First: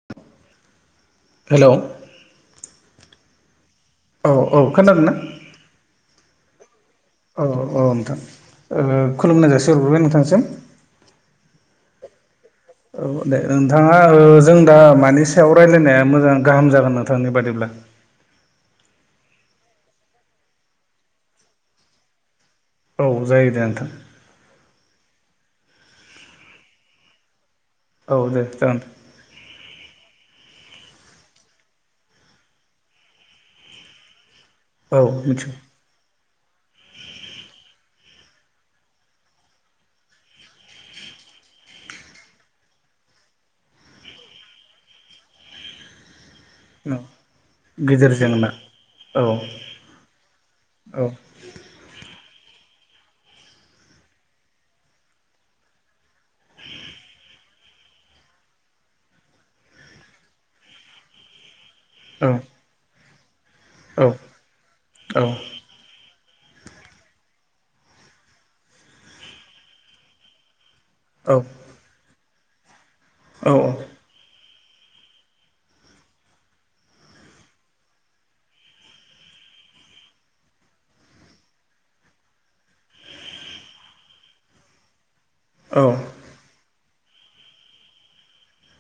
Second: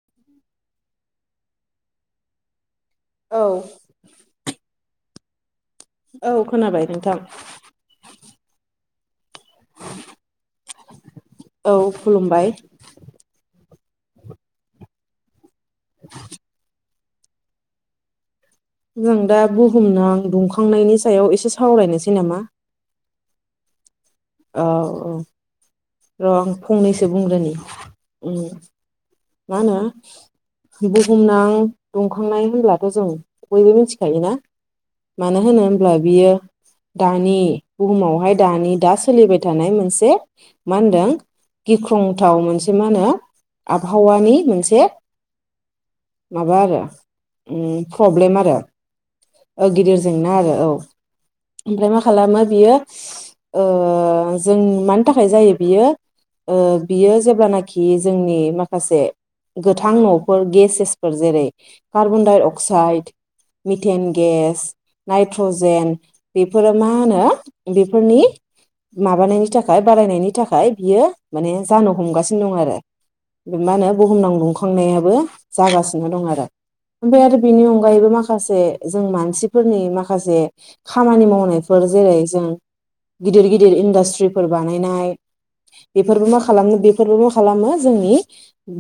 [inaudible] हेल' औ। औ औ खोनादो ना? औ खोनाबायदों। औ औ नोंथां ओ खुलुमनाय जासि हरग्रोबाय नोंथांसिम। औ खुलुमबाय। औ दे नोंथाङा ओ जों दा मानि सायाव रायलायनाया मोजां गाहाम जागोन नोंथांनि बादिब्ला? जों दा बुहुमनां दुंखांनायनि सायाव एसे सावरायनोसै नामा? औ जायो दे नोंथां औ औ र' आं फंनैसो बुंग्रोनि औ उम दे जागोन नों मा होनो बुहुमनां दंखांनाय होनब्लाथ' जों बयबो मिथिखायो ना? औ मानो मिथिगौ होनो होमब्ला बियो [inaudible] दानि बुहुमावहाय दानि दा सोलिबाय थानाय मोनसे मा होनदों गिख्रंथाव मोनसे मा होनो आबहावानि मोनसे माबा आरो औ ओम गिदिर प्रब्लेम जेंना आरो औ ओ गिदिर जेंना आरो औ ओमफ्राय मा खालामो बियो ओ जों मानि थाखाय जायो बियो ओ बियो जेब्लानाखि जोंनि मा खासे गोथां न'फोर गेसेसफोर जेरै औ कार्बनडाइ अक्साइड मिथेन औ गेस औ नायट्रजेन बेफोरो मा होनो बेफोरनि माबानायनि थाखाय बारायनायनि थाखाय बियो माने जानो हमगासिनो दं औ आरो मा होनो बुहुमनां दुं खांनायाबो जागासिनो दं आरो‌ ओमफ्राय आरो बिनि अनगायैबो माखासे जों मानसिफोरनि माखासे खामानि मावनायफोर जेरै जों गिदिर गिदिर इडास्ट्रिफोर बानायनाय बेफोरबो मा खालामो बेफोरबो मा खालामो जोंनि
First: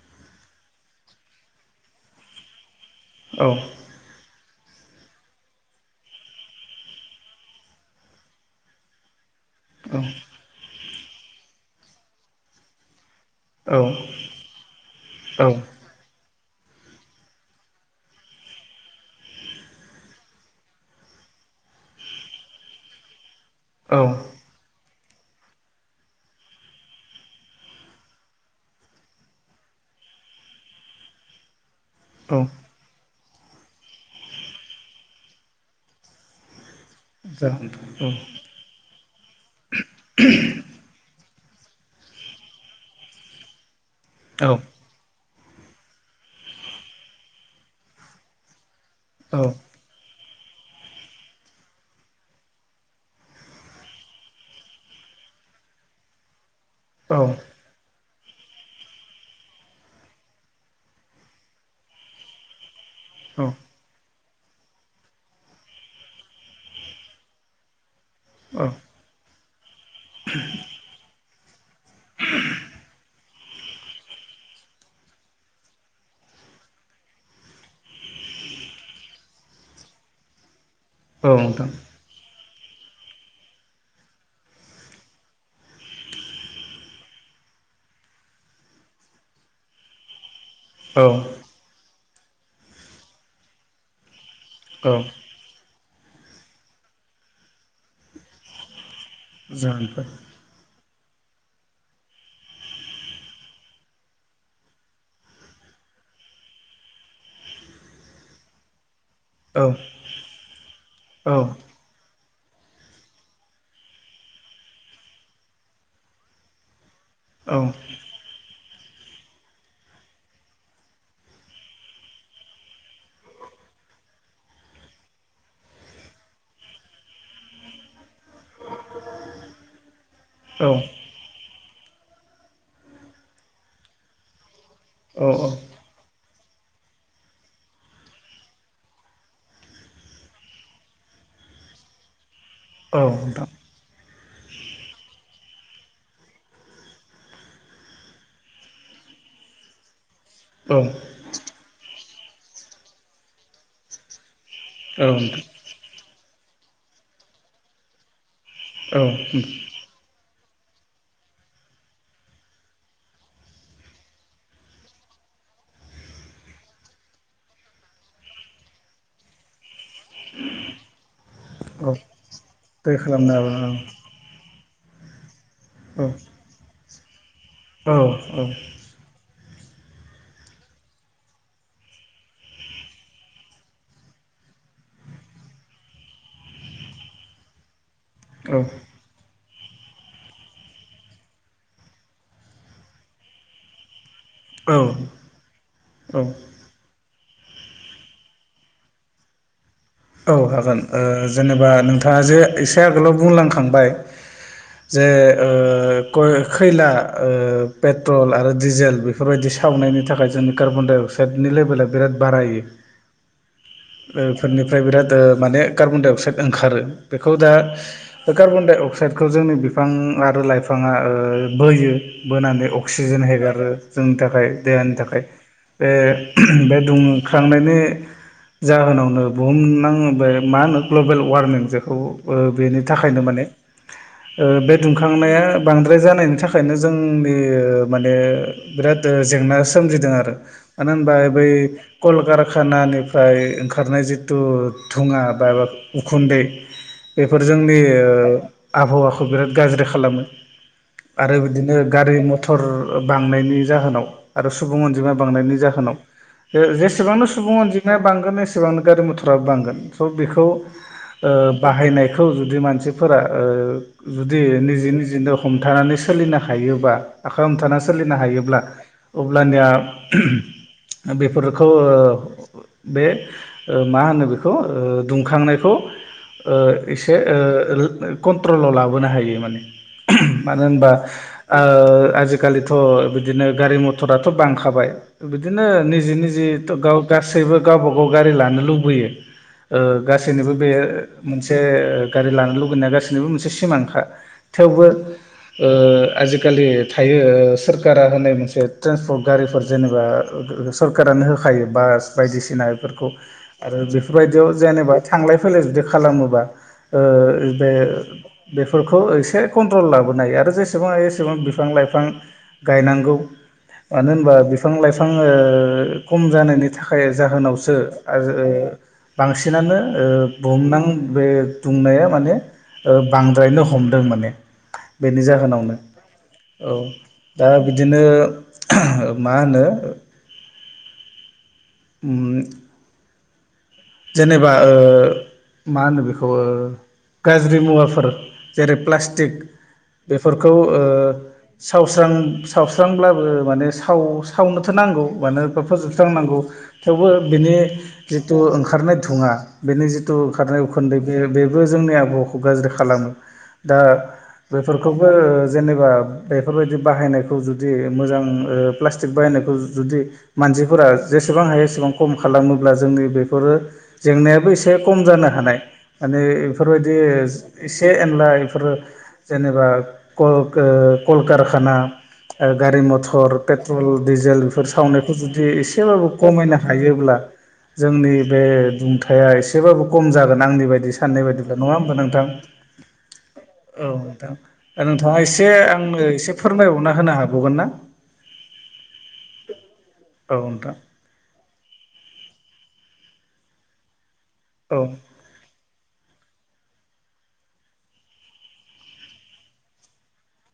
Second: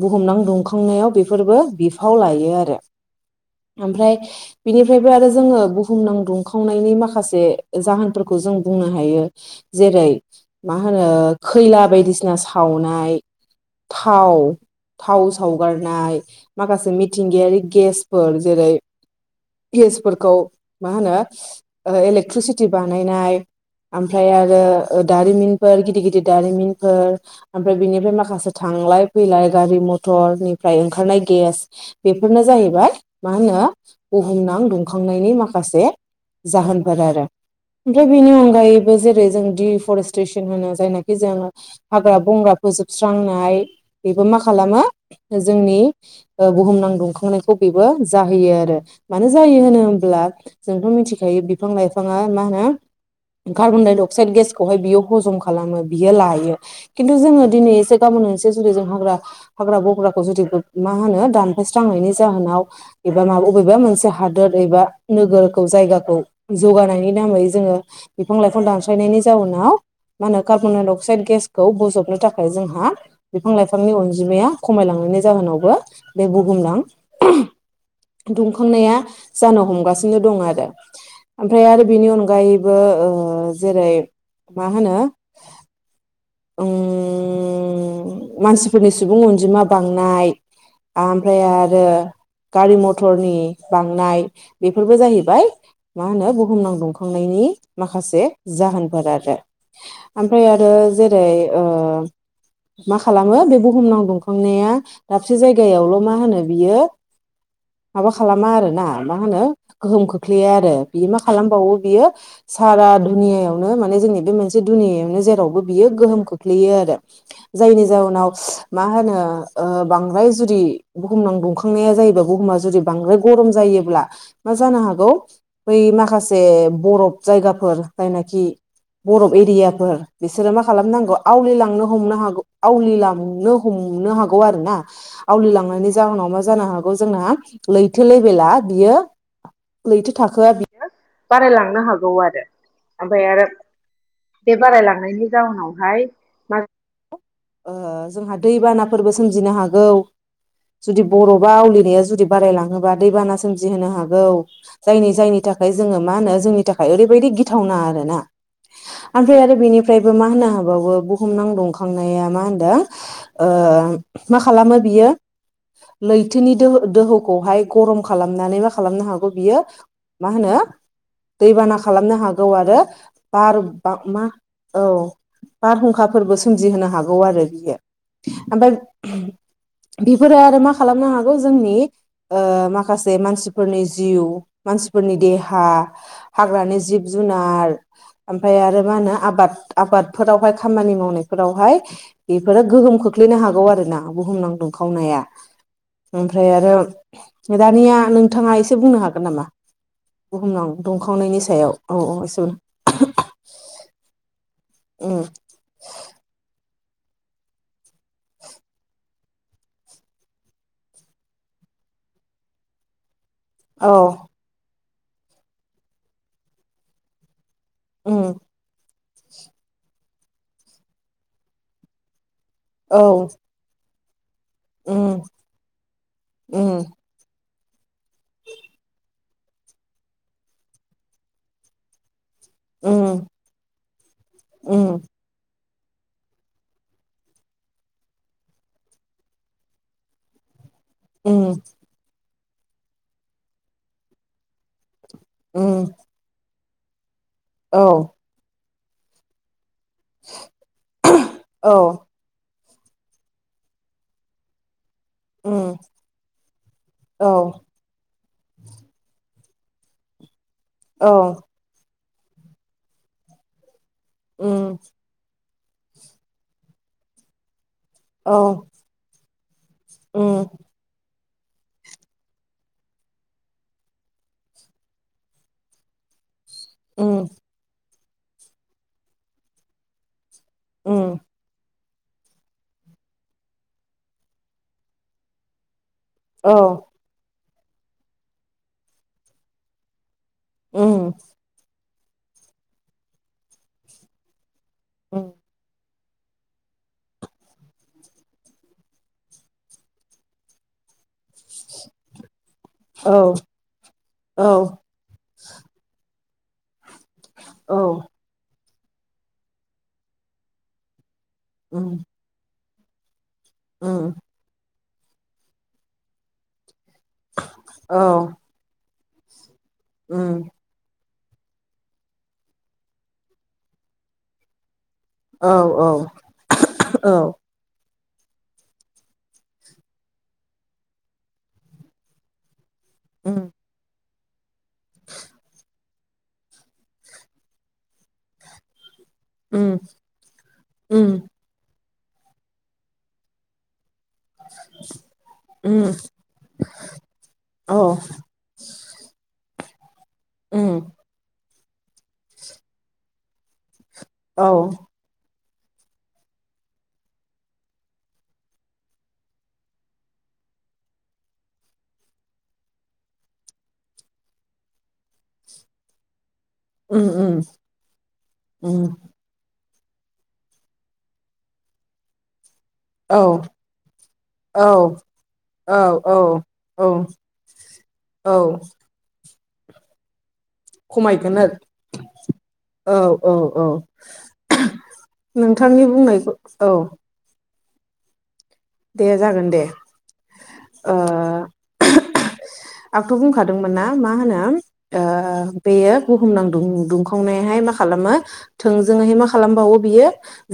बुहुमनां दुंखांनायाव बेफोरबो बिफाव लायो आरो ओमफ्राय बिनिफ्रायबो आरो जोङो बुहुमनां दुंखावनायनि माखासे जाहोनफोरखौ जों बुंनो हायो जेरै मा होनो खैला बायदिसिना सावनाय औ थाव थाव सावगारनाय माखासे मिथिंगायारि गेसफोर जेरै गेसफोरखौ मा होनो इलेक्ट्रिसिटि बानायनाय औ आमफ्राय आरो ओ दारिमिनफोर गिदिर गिदिर दारिमिनफोर ओमफ्राय बिनिफ्राय माखासे थांलाय फैलाय गारि मथरनिफ्राय ओंखारनाय गेस औ बेफोरनो जाहैबाय मा होनो बुहुमनां दुंखांनायनि माखासे जाहोन फोर आरो जागोन ओमफ्राय औ बेनि अनगायैबो जेरै जों दि फरेस्ट्रेसन होनो जायनाखि जों हाग्रा बंग्रा फोजोबस्रांनाय बेबो मा औ खालामो जोंनि ओ बुहुमनां दुंखांनायखौ बेबो जाहोयो आरो मानो औ जायो होनो होमब्ला जोंथ' मिथिखायो बिफां लाइफांङा मा होनो कार्बन- डाइ -अक्साइद गेसखौहाय बियो हजम खालामो बियो लायो खिन्थु औ जोङो औ दिनै एसे गाबोन एसे जुदि जों हाग्रा हाग्रा बंग्राखौ जुदि मा होनो दानफायस्रांनायनि जाहोनाव एबा मा बबेबा मोनसे हादोर एबा नोगोरखौ जायगाखौ जौगानायनि नामै जोङो बिफां लाइफां औ दानस्रायनायनि जाउनाव मा होनो कार्बन- डाइन -अक्साइड गेसखौ बोजबनो थाखाय जोंहा बिफां लाइफांनि अनजिमाया खमायलांनायनि जाहोनावबो बे बुगुमलां। दुंखांनाया जानो हमगासिनो दं आरो औ ओमफ्राय नोंथां आरो बेनि अनगायै ओ ओ ओ जेरै मा होनो उम--मानसिफोरनि सुबुं अनजिमा बांनाय। औ ओमफ्राय आरो गारि मथरनि बांनाय। बेफोरबो जाहैबाय मा होनो बुहुमनां दुंखांनायनि माखासे जाहोन। आरो जागोनफोर ओमफ्राय आरो जेरै ओ मा खालामो बे बुहुमनाव दुंखांनाया दाबसे जायगायावल' मा होनो बियो। माबा खालामा आरोना मा होनो औ गोहोम खोख्लैयो आरो बियो मा औ खालामबावो बियो सारा दुनियायावनो माने जोंनि बे मोनसे दुनियायावनो जेरावबो बियो गोहोम खोख्लैयो आरो औ जायनि जाहोनाव मा होनो बांद्राय जुदि बुहुमनाव दुंखांनाया जायोबा बुहुमा जुदि बांद्राय गरम जायो बिदिब्ला मा जानो हागौ बै माखासे बरफ जायगाफोर जायनाखि। बरफ एरियाफोर बिसोरो मा औ खालामनांगौ आवलिलांनो हमनो हागौ आवलिलांनो हमनो हागौ आरो ना औ आवलिलांनायनि जाहोनाव मा जानो हागौ जोंना लैथो लेभेला बियो। लैथो थाखोआ बियो बारायलांनो हागौ आरो। औ ओमफाय आरो नोंथां बे बारायलांनायनि जााहोनावहाय मा ओ जोंहा दैबानाफोरबो सोमजिनो हागौ। औ जुदि बर' बा आवलिनाया जुदि बारायलाङोबा दैबाना सोमजिहोनो हागौ। औ जायनि नोंथां जायनि थाखाय जोङो मा होनो जोंनि थाखाय ओरैबायदि गिथावना आरोना। औ ओमफ्राय उम आरो बेनिफ्रायबो मा होनो हाबावो बुहुमनां दुंखांनाया मा होनदों मा खालामो बियो। [inaudible] लैथोनि दोहो दोहौखौहाय गरम खालामनानै मा खालामनो हागौ बियो। मा होनो। दैबाना औ खालामनो हागौ आरो दै खालामनो बार हागोन ब मा औ। बारहुंखाफोरबो सोमजिहोनो हागौ आरो बियो औ ओमफा य। बेफोरो आरो मा खालामनो हागौ जोंनि। ओ माखासे मानसिफोरनि जिउ मानसिफोरनि देहा हाग्रानि जिब जुन। जुनार ओमफाय आरो मा होनो आबाद। आबादफोरावहाय खामानि मावनायफोरावहाय बेफोरो गोहोम खोख्लैनो हागौ आरो ना। बुहुमनां औ दुंखावनाया औ ओमफ्राय आरो। दानिया नोंथाङा एसे बुंनो हागोन नामा। औ बुहुमनां हागोन ओ दुंखावनायनि जेनेबा सायाव औ नोंथाङा औ जे उम एसे आगोलाव बुंलांखांबाय। जे ओ गयक खैला ओ पेट्रल आरो डिजेल बेफोरबायदि सावनायनि थाखाय जोंनि कार्बन -डाइ-अक्साइडनि। लेभेला बिराद बारायो। औ ओ फोरनिफ्राय बिराद माने कार्बन-डाइ -अक्साइद ओंखारो बेखौ दा। उम कार्बन डाइ अक्साइदखौ जोंनि बिफां आरो लाइफाङा ओ बोयो। बोनानै औ अक्सिजेन हेगारो जोंनि थाखाय। थाखाय देहानि उम थाखाय बे बे उम दङ। थांनायनि जाहोनावनो बुहुमनां बे मा होनो ग्लबेल वारमिं जेखौ। ओ बेनि उम थाखायनो माने ओ बे उम दुंखांनाया। बांद्राय जानायनि थाखायनो जोंनि माने बिराद जेंना सोमजिदों आरो। मानो होनबा बै उम कलकारखानानिफ्राय ओंखारनाय जिथु। धुङा बा उम उखुन्दै। बेफोर जोंनि औ ओ आबहावाखौ बिराद गाज्रि खा खालामो आरो औ बिदिनो गारि मथर थर बांनायनि जाहोनाव आरो सुबुं अन जिमा बांनायनि उम जाहोनाव जे जेसेबांनो औ सुबुं अनजिमाया बांगोन एसेबांनो गारि मथर फ्राब बांगोन स' बेखौ ओ औ बाहायनायखौ जुदि मानसिफोरा ओ जुदि उम निजे निजिनो हमथानानै सोलिनो हायोबा आखाइ हमथाना सोलिनो औ हायोब्ला अब्लानिया उम बेफोरखौ ओ बे ओ मा होनो बेखौ ओ दुंखांनायखौ ओ एसे उम ओ रोओ कन्ट्रलाव लाबोनो हायो माने मानो होनबा उम ओ आजिखालिथ' बिदिनो गारि मथराथ' बांखाबाय बिदिनो नि निजि निजि औ थ गाव गासैबो गावबा गाव गारि लानो लुबैयो ओ गासैनोबो बे उम मोनसे गारि लानो लुुबैनाया गासैनोबो मोनसे सिमांखा। थेवबो उम ओ आजिखालि थायो सोरखारा होनाय मोनसे ट्रन्सपर्ट गारिफोर जेनेबा सरकानो हो आ खायो बास बायदिसिना एफोरखौ औ आरो औ बेफोरबायदियाव जेनेबा थांलाय फैलाय जुदि खालाम खालामोबा ओ औ बे बेफोरखौ एसे कन्ट्रल लाबोन हायो आरो जेसेबां हायो एसेबां बिफां उम लाइफां गायनांगौ उम मानो होनबा बिफां लाइफां ओ खम जानायनि थाखाय जाहोनावसो औ आरो ओ बांसिनानो ओ उम बुहुमनां बे दुंनाया माने ओ बांद्रायनो हमदों माने बेनि औ जाहोनावनो औ दा बि बिदिनो [unintelligible] मा होनो उम। [unintelligible] जेनेबा ओ मा होनो बे खौ ओ गाज्रि मुवाफोर जेरै प्लास टिक उम बेफोरखौ ओ उम सावस्रां सावस्रांब्लाबो माने साव सावनोथ' नांगौ मानो एखौ उम फोजोबस्रांनांगौ थेवबो बिनि औ जिथु ओं ओंखारनाय घुङा बेनि जिथु खारनाय उम उखोन्दै बे बेबो जोंनि आबहावाखौ गाज्रि खालामो। दा औ बेफोरखौबो जेनेबा बेफोरबायदि बाहायनायखौ जुदि मोजां ओ प्लास्टिक बाहायनायखौ जुदि मान जिफोरा जेसेबां हायो एसेबां खम खालामोब्ला जोंनि बेफोरो जेंनायाबो एसे खम जानो हानाय माने बेफोरबायदि उम उम एसे एनला एफोरो उम जेनेबा कलखो कलकारखाना। ओ गारि औ मथर पेट्रल डिजेल बेफोर औ सावनायखौ जुदि एसेबाबो खमायनो औ औ हायोब्ला। जोंनि बे औ दुंथाया एसेबाबो खम जागोन। नांनि बायदि साननाय खमायगोन बायदिब्ला नङा होमबा नोंथां औ नोंथां दा नोंथाङा एसे नोंथांनि आंनो एसे बुंनायखौ औ फोरमायबावना होनो हाबावगोन ना। दे जागोन दे औ नोंथां ओ [unintelligible] आंथ' बुंखादोंमोन ना मा होनो औ ओ बेयो बुहुम नां दुं दुंखावनायहाय मा खालामो थोंजोंयै मा खालामबावो बियो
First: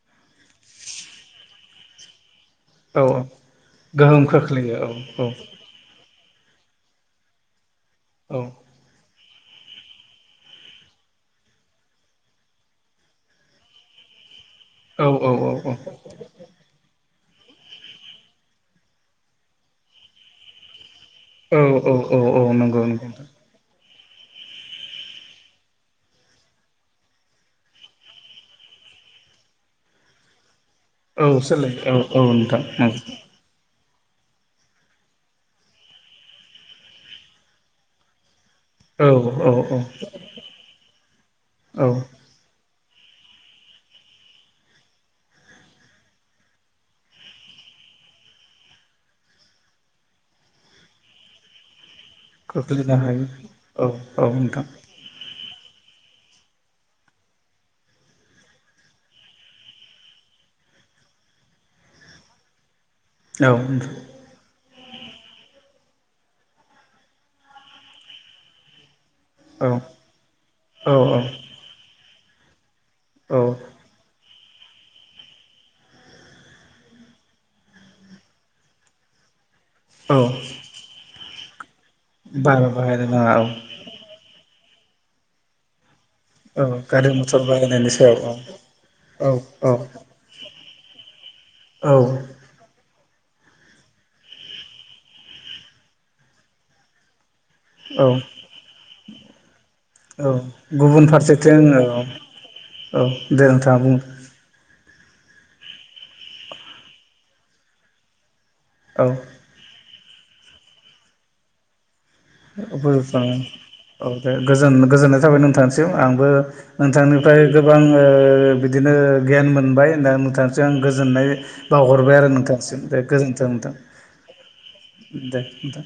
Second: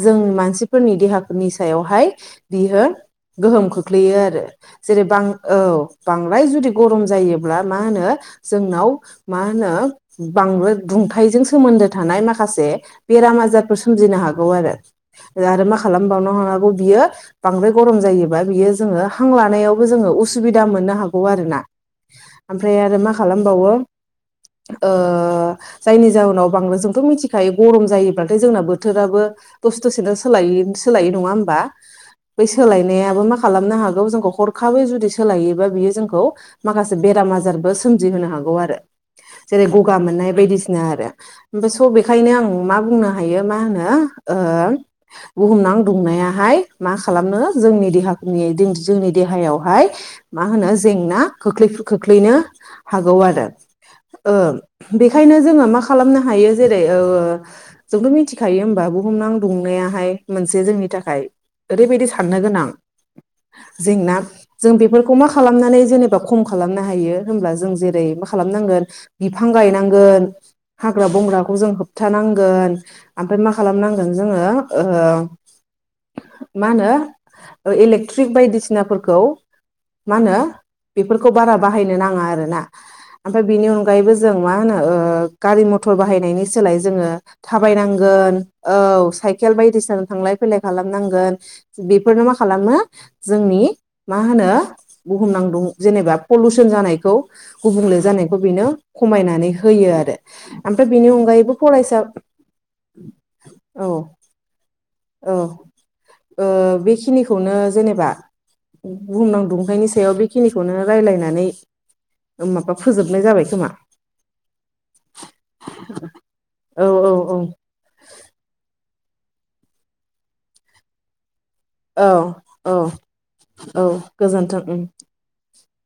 जों जों मानसिफोरनि देहाफोरनि सायावहाय बियो औ गोहोम खोख्लैयो गोहोम आरो खोख्लैयो औ जेरै बां औ बां बांद्राय जुदि गरम जायोब्ला मा होनो औ जोंनाव मा होनो बांद्राय दुंथाइजों सोमोन्दो थानाय माखासे बेराम आजारफोर सोमजिनो हागो गौ औ औ आरो आरो मा खालामबावनो हागौ बियो बांद्रा गरम जायोबा बियो जोंङो हां लानायावबो जोंङो उसुबिदा मोननो हागौ गौ औ आरोना औ औ ओमफ्राय नंगौ आरो नंगौ मा नोंथां खालामबावो [unintelligible] जायनि जाहोनाव बांद्राय जोंथ मिथिखायो गरम जायोब्लाथाय जोंना बोथोराबो दसे दसेनो सोलाय सोलायै नंङा औ होमबा सोलायो औ औ बै नोंथां नंगौ सोलायनायाबो मा खालामनो हागौ जों हरखाबै जुदि सोलायोबा बियो जोंखौ माखासे बेराम आजारबो सोमजिहोनो हागौ आरो औ औ जेरै औ गगा मोननाय बायदिसिना आरो स औ बेखायनो आं मा बुंनो हायो मा होनो बुहुमनां दुंनायाहाय मा खालामनो जोंनि देहायावहाय मा होनो जेंना खोख्लै खोख्लैनो खोख्लैनो हागौ हायो आरो औ ओ औ नोंथां बेखायनो जोंङो मा खालामनो हायो जेरै जोंथ' मिथिखायो होनबा बुहुमनां दुंनायाहाय मोनसे जोंनि थाखाय ओरैबायदि साननो गोनां औ जेंना जों बेफोरखौ मा खालामनानै जेनेबा खम खालामनो हायो होमब्ला जों जेरै मा खालामनांगोन बिफां गायनांगोन हाग्रा बंग्राखौ जों होबथानांगोन ओमफ्राय औ मा खालामनांगोन जोंङो मा होनो इलेक्ट्रिक बायदिसिनाफोरखौ मा औ होनो बेफोर खौ बारा बाहायनो नाङा आरो ना बारा बाहायनो नाङा ओमफ्राय औ बिनि अनगायैबो जों मा होनो गारि मतर खौ बाहायनायनि सोलाय औ गारि जोंङो मथर बाहायनायनि सायाव थाबायनांगोन औ साइकेल औ बायदिसिना जों थांलाय फैलाय खालाम नांगोन औ बेफोरनो मा खालामो जोंनि मा होनो बुहुमनां जेनेबा पलिउसन जानायखौ गुबुंले औ जानायखौ बेनो खमायनानै होयो आरो औ ओमफ्राय गुबुन बेनि अनगायैबो फारसेथिं औ फरायसा औ दे नोंथांआ औ बुं औ बेखिनि खौनो जेनेबा औ बुंहुमनां दुंथायनि सायाव बे खिनिखौनो रायलायनानै माबा फोजोबनाय जाबाय खोमा [unintelligible] औ दे गोजोननाय थाबाय नोंथांसिम आंबो औ नोंथांनिफ्राय औ गोबां बिदि बिदिनो गियान मोनबाय दा आं गोजोननाय बावहरबाय आरो औ नोंथांसिम औ दे गोजोनथों नोंथां औ गोजोन्थों उम। दे [unintelligible]